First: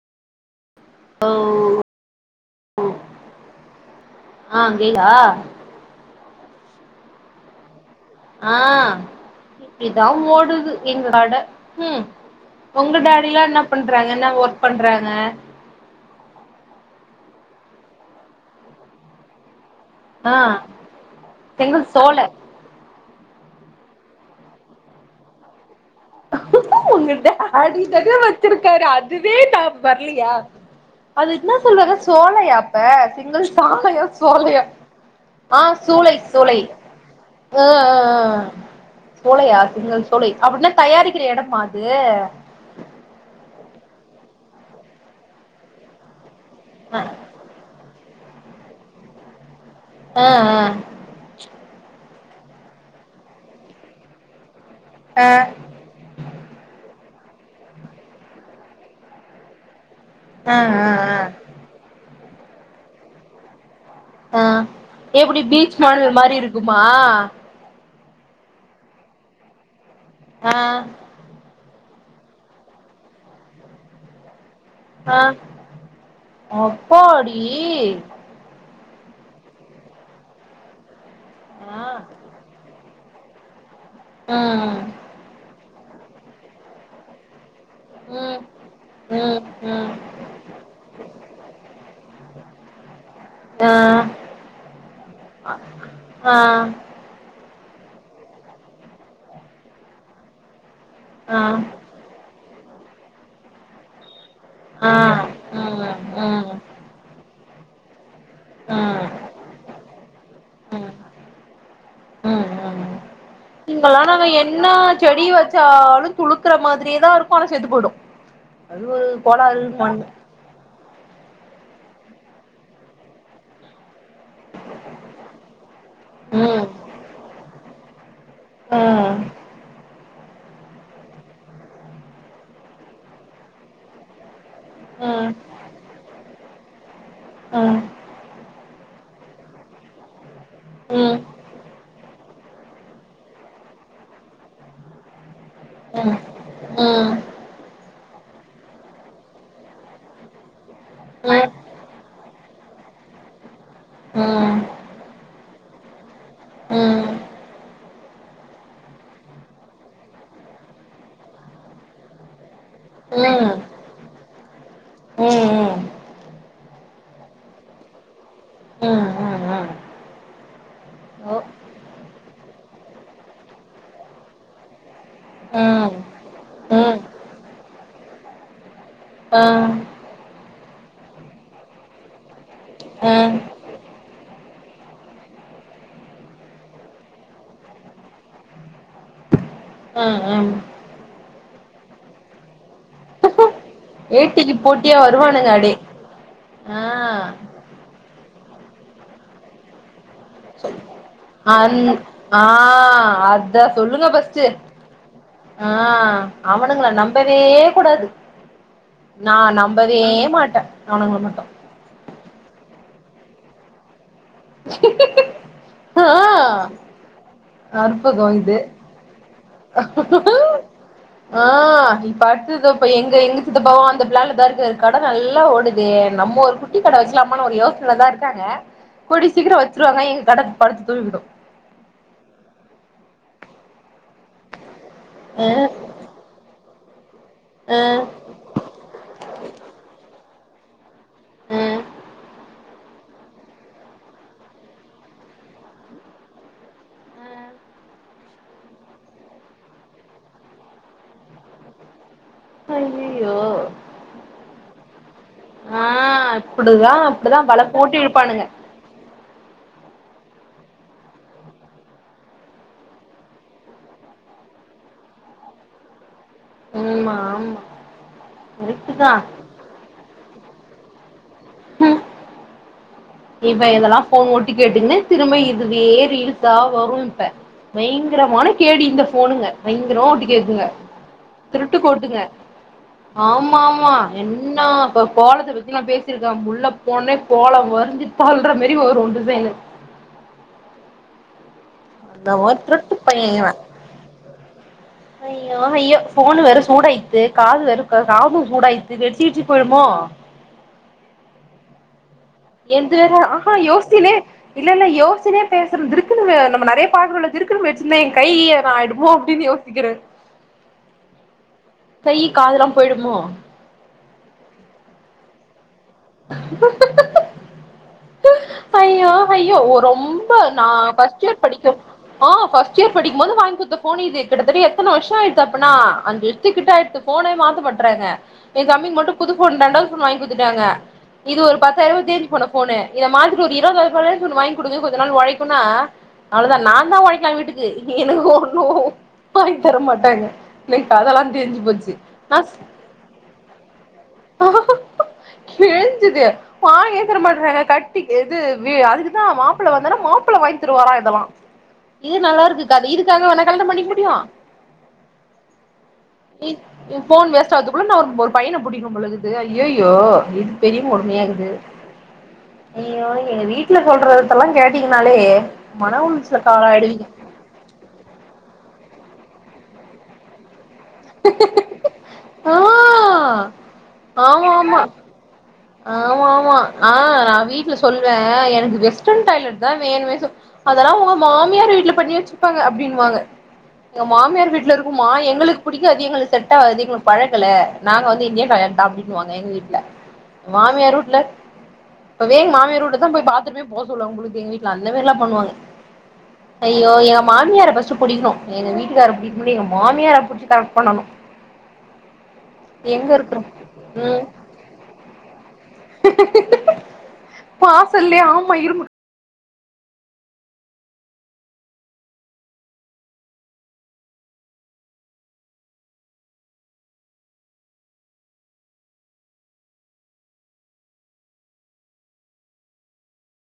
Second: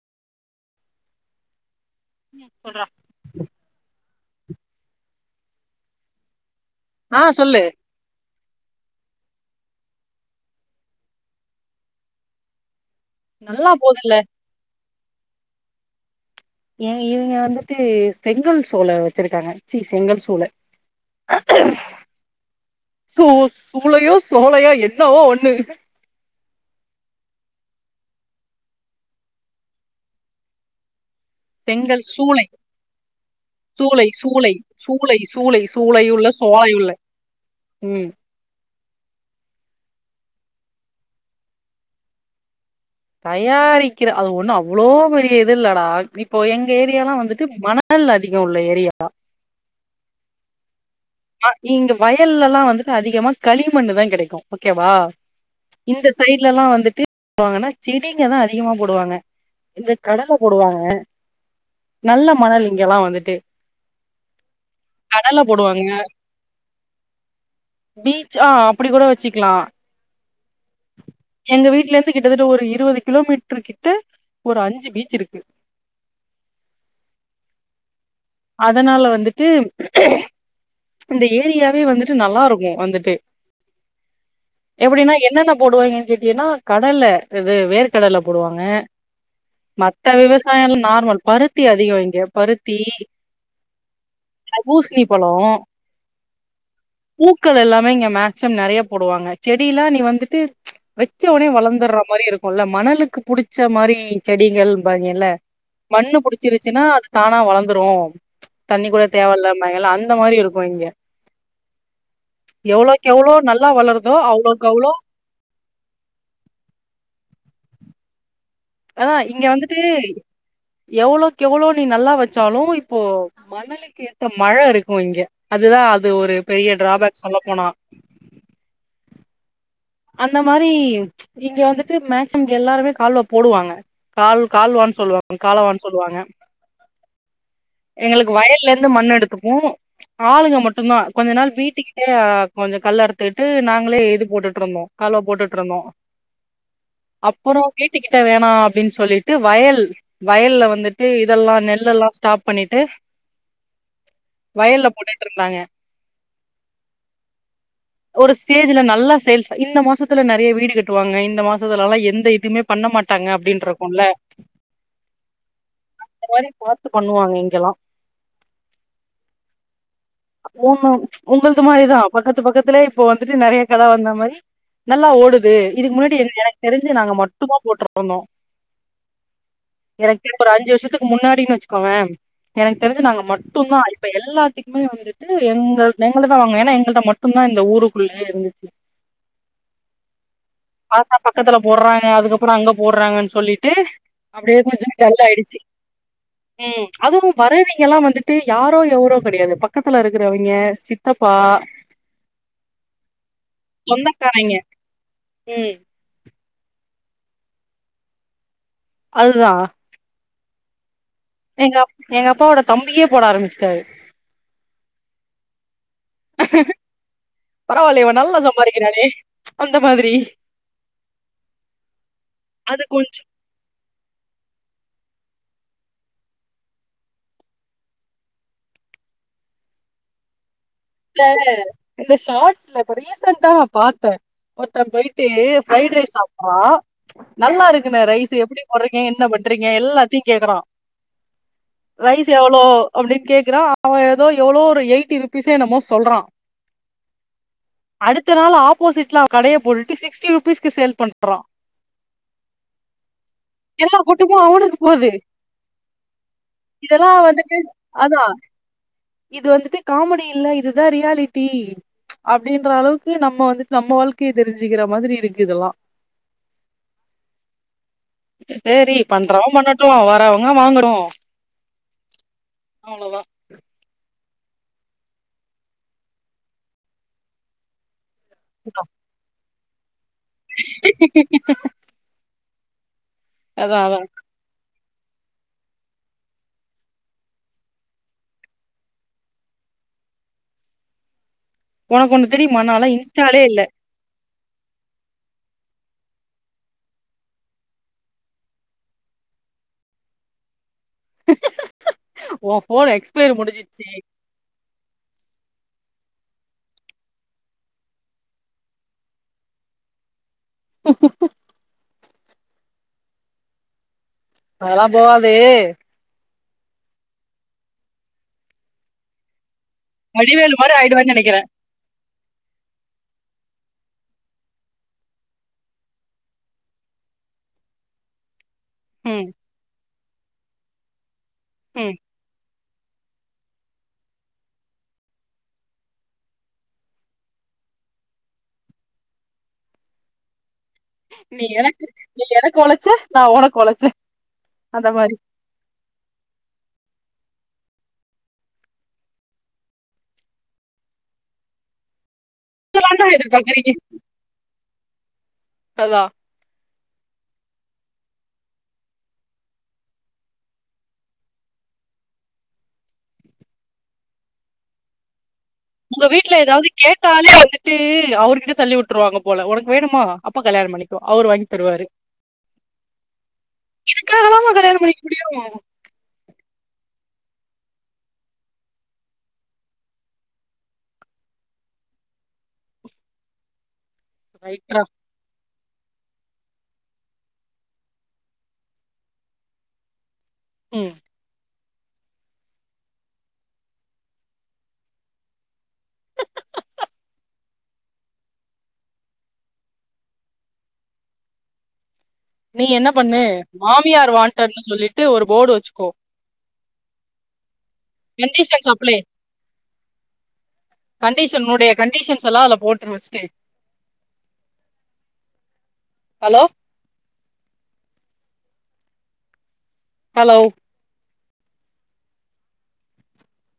hello ம் சொல்றா ஆ அங்கேயா ஆ சொல்லு ஆ இப்பிடிதா ஓடுது எங்க கட ம் உங்க டே டிலா என்ன நல்லா பண்றாங்க போதுல்ல என்ன ஒர்க் பண்றாங்க ஏ இவுங்க வந்துட்டு செங்கல் சோல வெச்சிருக்காங்க ச்சி செங்கல் ஆ சூழ செங்கல் சோழ சூ சூளையோ சோலையோ என்னவோ ஒன்னு உங்க டேடி தான வெச்சிருக்காரு அதுவே தப் வர்லியா அது என்ன சொல்வாங்க செங்கல் சூளை சோலையா அப்ப சிங்கல் சாலையா சூளை சூளை சோலையா சூளை சூளை ஆ சூளை சூளையுள்ள சோலை சோலையுள்ள அ அ ம் அ சோலையா சிங்கல் சோலை அப்டின்னா தயாரிக்கிற எடமா அது தயாரிக்கிற அது ஒன்னு அவ்ளோ பெரிய இது இல்லடா இப்போ எங்க ஆ ஏரியல்லா வந்து ட்டு மணல் அதிகோ உள்ள ஏரியா ஆ ஆ அ இங்க வயல்லல்லா வந்துட்டு அதிகமா களிமண்ணு தா கெடைக்கு ஓகேவா ஆ இந்த சைட்லல்லா வந்துட்டு வாங்கன்னா செடிங்க தா அதிகமா போடுவாங்க இந்த கடல போடுவாங்க ஆ நல்ல மணல் இங்கெல்லா வந்துட்டு ஆஹ் கடல எப்டி பீச் போடுவாங்க மணல் மாரி இருக்குமா பீச் ஆ அப்டி கூட வச்சுக்லா ஆஹ் எங்க வீட்லந்து கிட்டத்தட்ட ஒரு இருவது கிலோமீட்டரு கிட்ட ஒரு அஞ் ஆ அப்பாடி அதனால வந்துட்டு இந்த ஆ ஏரியாவே வந்துட்டு நல்லா இருக்கு வந்துட்டு ம் எப்டின்னா என்னென்ன போடுவாய்ங்கன்னு கேட்டீனா கடல இது வேர்க்கடல போடுவாங்க உம் உ மத்த விவசாயம் எல்லா நார்மல் பருத்தி அதிகோ இங்க பருத்தி ஆஹ் பூசணி பழோ ஆஹ் பூக்கள் எல்லாமே இங்க மேக்சிமம் நெறைய போடுவாங்க செடியெல்லா நீ வந்துட்டு வச்ச ஆ உடனே வளர்ந்துற்ற மாரி இருக்குல்ல மணலுக்கு புடிச்ச மாரி ஆ செடிகள்ம்பாய்ங்கல்ல ம் ம் மண்ணு ம் புடிச்சிருச்சுன்னா அது தானா வளர்ந்துரும் தண்ணி கூட தேவ இல்லம்பாய்ங்கல்லா அந்த மாரி இருக்கு ம் இங்க ம் ம் எவ்ளோக் எவ்ளோ நல்லா வளர்தோ அவ்ளோக் அவ்ளோ சாலு துளுக்கற மாதிரியேதா இருக்கு ஆன செத்து போயிடு அது ஒரு அதா இங்க கோலாறு வந்துட்டு மண்ணு எவ்ளோக்கு எவ்ளோ நீ நல்லா வச்சாலு இப்போ மணலுக்கேத் மழ இருக்கு இங்க அதுதா அது ஒரு ம் பெரிய டிராபேக் சொல்ல போனா ஆஹ் அந்த மாரி இங்க வந்துட்டு மேக்சிமம் எல்லாருமே கால்வா போடுவாங்க கால் கால்வான்னு ம் சொல்லுவாங்க காலவான்னு சொல்லுவாங்க ம் ம் எங்களுக்கு வயல்லந்து மண்ணு எடுத்துப்போ ஆளுங்க மட்டுந்தா ம் கொஞ்ச நாள் வீட்டுக்கிட்டே கொஞ்சோ கல் அருத்துக்கிட்டு நாங்களே இது போட்டுட்டு இருந்தோ கால்வா போட்டுட்டுருந்தோ ம் ஆஹ் அப்புறோ வீட்டு கிட்ட வேணா அப்டின் சொல்லிட்டு வயல் வயல்ல வந்துட்டு இதெல்லா நெல்லல்லா ஸ்டாப் பண்ணிட்டு ம் வயல்ல போட்டுட்டுருந்தாங்க உம் ஒரு ஸ்டேஜ்ல நல்லா சேல்ஸ் இந்த மாசத்துல நெறைய வீடு கட்டுவாங்க இந்த மாசத்துலல்லா எந்த இதுமே பண்ண மாட்டாங்க ம் அப்டின்றக்குல்ல ம் ம் அந்த மாரி பாத்து பண்ணுவாங்க இங்கல்லா ம் ம் ம் உன்னு ஓ உங்கள்து மாரிதா பக்கத்து பக்கத்துலயே இப்போ வந்துட்டு நெறைய கட வந்த மாரி நல்லா ஓடுது இதுக்கு ம் முன்னாடி எங்க எனக்கு தெரிஞ்சு ம் நாங்க மட்டுதா போட்டுட்ருந்தோ ஆஹ் எனக்கு தெரிஞ் ஒரு அஞ்சு வருஷத்துக்கு முன்னாடின்னு வச்சுக்கோவே எனக்கு தெரிஞ்சு ஆ நாங்க மட்டுந்தா இப்ப எல்லாத்துக்குமே வந்துட்டு எங்க எங்கள்ட்ட தா வாங்குவாங்க ஏனா எங்கள்ட்ட மட்டும்தா இந்த ஊருக்குள்ளே இருந்துச்சு ஆஹ் ஹம் பாத்தா பக்கத்துல போற்றாங்க அதுக்கப்புறோ அங்க போற்றாங்கன்னு சொல்லிட்டு ஏட்டிக்கு அப்டியே கொஞ்சம் போட்டியா டல் வருவானுங்க ஆயிடுச்சி அப்டே ஆ ம் அதுவும் வரவீய்ங்கல்லா வந்துட்டு யாரோ எவரோ கெடையாது பக்கத்துல இருக்கிறவய்ங்க சித் அன் ஆஹ் அத்த சொல்லுங்க பஸ்ட்டு சொந்தக்காரைங்க ம் ஆஹ் அவனுங்கள நம்பவே கூடாது நா அதுதா நம்ப வே மாட்ட அவ்னுங்கள மட்டும் எங்க அப் எங்க அப்பாவோட தம்பியே போட ஆரம்பிச்சுட்டாரு ஆ ஹ பரவாயில்லையே இவன் அற்புதோ நல்லா இது சம்பாதிக்கிறானே அந்த மாதிரி ஆ இப்ப அடுத்ததோ அது இப்ப எங்க கொஞ்சோ எங்க சித்தப்பாவு அந்த ப்ளான்ல தா இருக்காரு கட நல்லா ஓடுதே நம்ம ஒரு குட்டி கட வக்கலாமான்னு ஒரு யோசன தா இருக் கூடிய சீக்கிரோ வச்சுருவாங்க எங்க கட படுத்து தூ இந்த ஷாட்ஸ்ல இப்ப ரீசன்டா பாத்தே ஒருத்தே பொயிட்டு அ ப்ரைட் ரைஸ் சாப்ட் வா நல்லா அ இருக்குண்ணே ரைஸு எப்டி போட்றீங்க என்ன பண்றீங்க எல்லாத்தையு கேக்குறா அ ரைஸ் எவ்ளோ அப்டின் கேக்குறா அவன் எதோ எவ்ளோ ஒரு எயிட்டி ருபீஸ் த்து என்னமோ சொல்றான் அடுத்த நாள் ஆப்போசிட்ல அவெ கடைய போட்டுட்டு சிக்ஸ்டி ருபீஸ்கு ஷேல் பண்றா அய்யய்யோ எல்லா கூட்டமு அவனுக்கு போது ஆ இப்புடிதா இதெல்லா அப்டிதா வந்துட்டு வல போட்டு அதா இழுப்பானுங்க இது வந்துட்டு காமெடி இல்ல இதுதா ரியாலிட்டி அப்டின்ற அளவுக்கு நம்ம வந்துட்டு நம்ம வாழ்க்கைய தெரிஞ்சுக்குற மாதிரி இருக்கு இதல்லா ஆமா ஆமா கரெக்ட்டு சேரி தா பண்றவ பண்ணட் ட்டுவா வரவுங்க வாங்கட்டு ம் அவ்ளோதா இப்ப இதெல்லா ஃபோன் போட்டு கேட்டுகுனு திரும்ப இதுவே ரீல்ஸா வரு இப்ப பயங்குறமானு கேடி இந்த ஃபோனுங்க பயங்கரோ ஒட்டு கேக்குங்க திருட்டு கோட்டுங்க அதா ஆமாம்மா அதா என் இன்னா இப்ப கோலத்த பத்தி நா பேசிருக்கே உள்ளப் போனோன்னே கோலம் வருஞ்சிட் சொல்ற மாரி வரு டிசைனு உனக்கு அந்த ஒன்னு மாரி தெரியுமா நால்லா திருட்டு பைய இன்ஸ்டாலே இவ இல்ல ஐயோ ஐயோ ஃபோனு வேற சூடாயிடுத்து காது வேற கா காதும் சூடாயிடுத்து வெடிச்சு கிடிச்சு போயிடுமோ ஹஹா எந்து வேற ஆ ஹா யோச்சுகினே இல்ல இல்ல யோசிச்சினே பேசுறது திடுக்குனு நம்ம நெறையா பாக்கறோல்ல திடுக்குனு வெடிச்சுருந்தா ஏ கையி கீயு எதும் ஆயிடுமோ திடிர்னு யோசிக்கிறே கையி காதெல்லா போய்டுமோ அதல்லா போவாது அய்யோ ஹய்யோ ஒ ரொம் ரொம்ப வடிவேலு நா மாரி ஆயிடுவேன்னு பஸ்ட் நெனைக்கிறே இயர் படிக்கம் ஆ ஃபர்ஸ்ட் இயர் படிக்கும் போது வாங்கி குட்த்த ஃபோன் இது கிட்டத்தட்ட எத்தன வருஷோ ஆயித்து அப்புன்னா அஞ்சு வருஷத்து கிட்ட ஆய்டுத்து ஃபோனே மாத்த மாட்றாங்க ஏ தம்பிக்கு மட்டு ம் புது ஃபோன் ரெண்டாவது ஃபோன் வாங்கி குத்துட்டாங்க இது ஒரு பத்தாயிர ம் ரூபா தேஞ்சு போன ஃபோனு இத மாத்திட்டு ஒரு இருவதாயிர ரூவாலயாச்சு ஒன்னு வாங்கி குடுங்க கொஞ்ச நாள் ஒழைக்குனா அவ்ளோ தா நாந்தா ஒழைக்கலா வீட்டுக்கு எனக்கு ஒன்னும் வாங்கித் தரமாட்டாங்க நீ எனக்கு நீ எனக்கு ஒழச்ச நா உனக் ஒழச்சே அந்த மாரி பேஞ்சிது வாங்கியேத் தர மாட்டறாங்க கட்டி எது வி அதுக்குதா மாப்புள்ள வந்தனா மாப்புள்ள வாங்கி தருவாரா இதல்லா இது நல்லாருக்குக் கத இதலாண்டா இதுக்காகவா நா கல்யாண எதிர்பாக்குறீங்க பண்ணிக்க முடியு அதா நீ ஓ ஃபோன் வேஸ்டாவர்துக்குள்ள நா ஒரு ஒரு பையன புடிக்கனு போலருக்குது ஐயையோ பெரிய கொடுமையா இருக்கு ஐயோ எங்க வீட்ல சொல்றதுதெல்லா கேட்டீங்கன்னாலே உங்க வீட்ல ஏதாவது கேட்டாலே வந்து ட்டு அவருகிட்ட தள்ளி வுட்டுருவாங்க போல ஒனக்கு வேணுமா அப்ப கல்யாண பண்ணிக் ஆ இதுக்காக ஆமா எல்லாமா கல்யாண ஆமா பண்ணிக்க முடியு ஆமா ஆமா ஆ நா வீட்ல சொல்வே எனக்கு வெஸ்டர்ன் டாய்லட் தா வேணு சொ அதெல்லா ஒங்க மாமியார் வீட்ல பண்ணி வெச்சிருப்பாங்க அப்டின்னுவாங்க எங்க மாமியார் வீட்ல ரைட்ரா இருக்கும் மா எங்களுக்கு புடிக்காது எங்களுக்கு செட் ஆகாது எங்களுக் பழகல நாங்க வந்து இந்தியன் டாய்லட் தா அப்டினுவாங்க எங்க வீட்ல ம் மாமியார் ஊட்ல இப்பவே எங்க மாமியார் ஊர்ல தா போய் பாத்ரூமே போ சொல்லுவாங்க போல இருக்கு எங்க வீட்டுல அந்த மாரில்லா பண்ணுவாங்க ஐயோ எங்க மாமியார ஃபஸ்டு புடிக்கணு எங்க வீடுகார புடிக்குனுமோ இல்லயோ எங்க மாமியாரை புடிச்சி கரெக்ட் பண்ணணு [unintelligible] நீ என்ன எங்க பண்ணு இருக்குறோ மாமியார் ம் வான்டட்னு சொல்லிட்டு ஒரு போட்டு வெச்சு கோ வாசல்லயே ஆமா கன்டிஷன்ஸ் இரும்பு அப்ள கண்டிஷன் உன்னுடைய கண்டிஷன்ஸ் எல்லா அல போட்ரு ஃபஸ்டு ஹலோ ஹலோ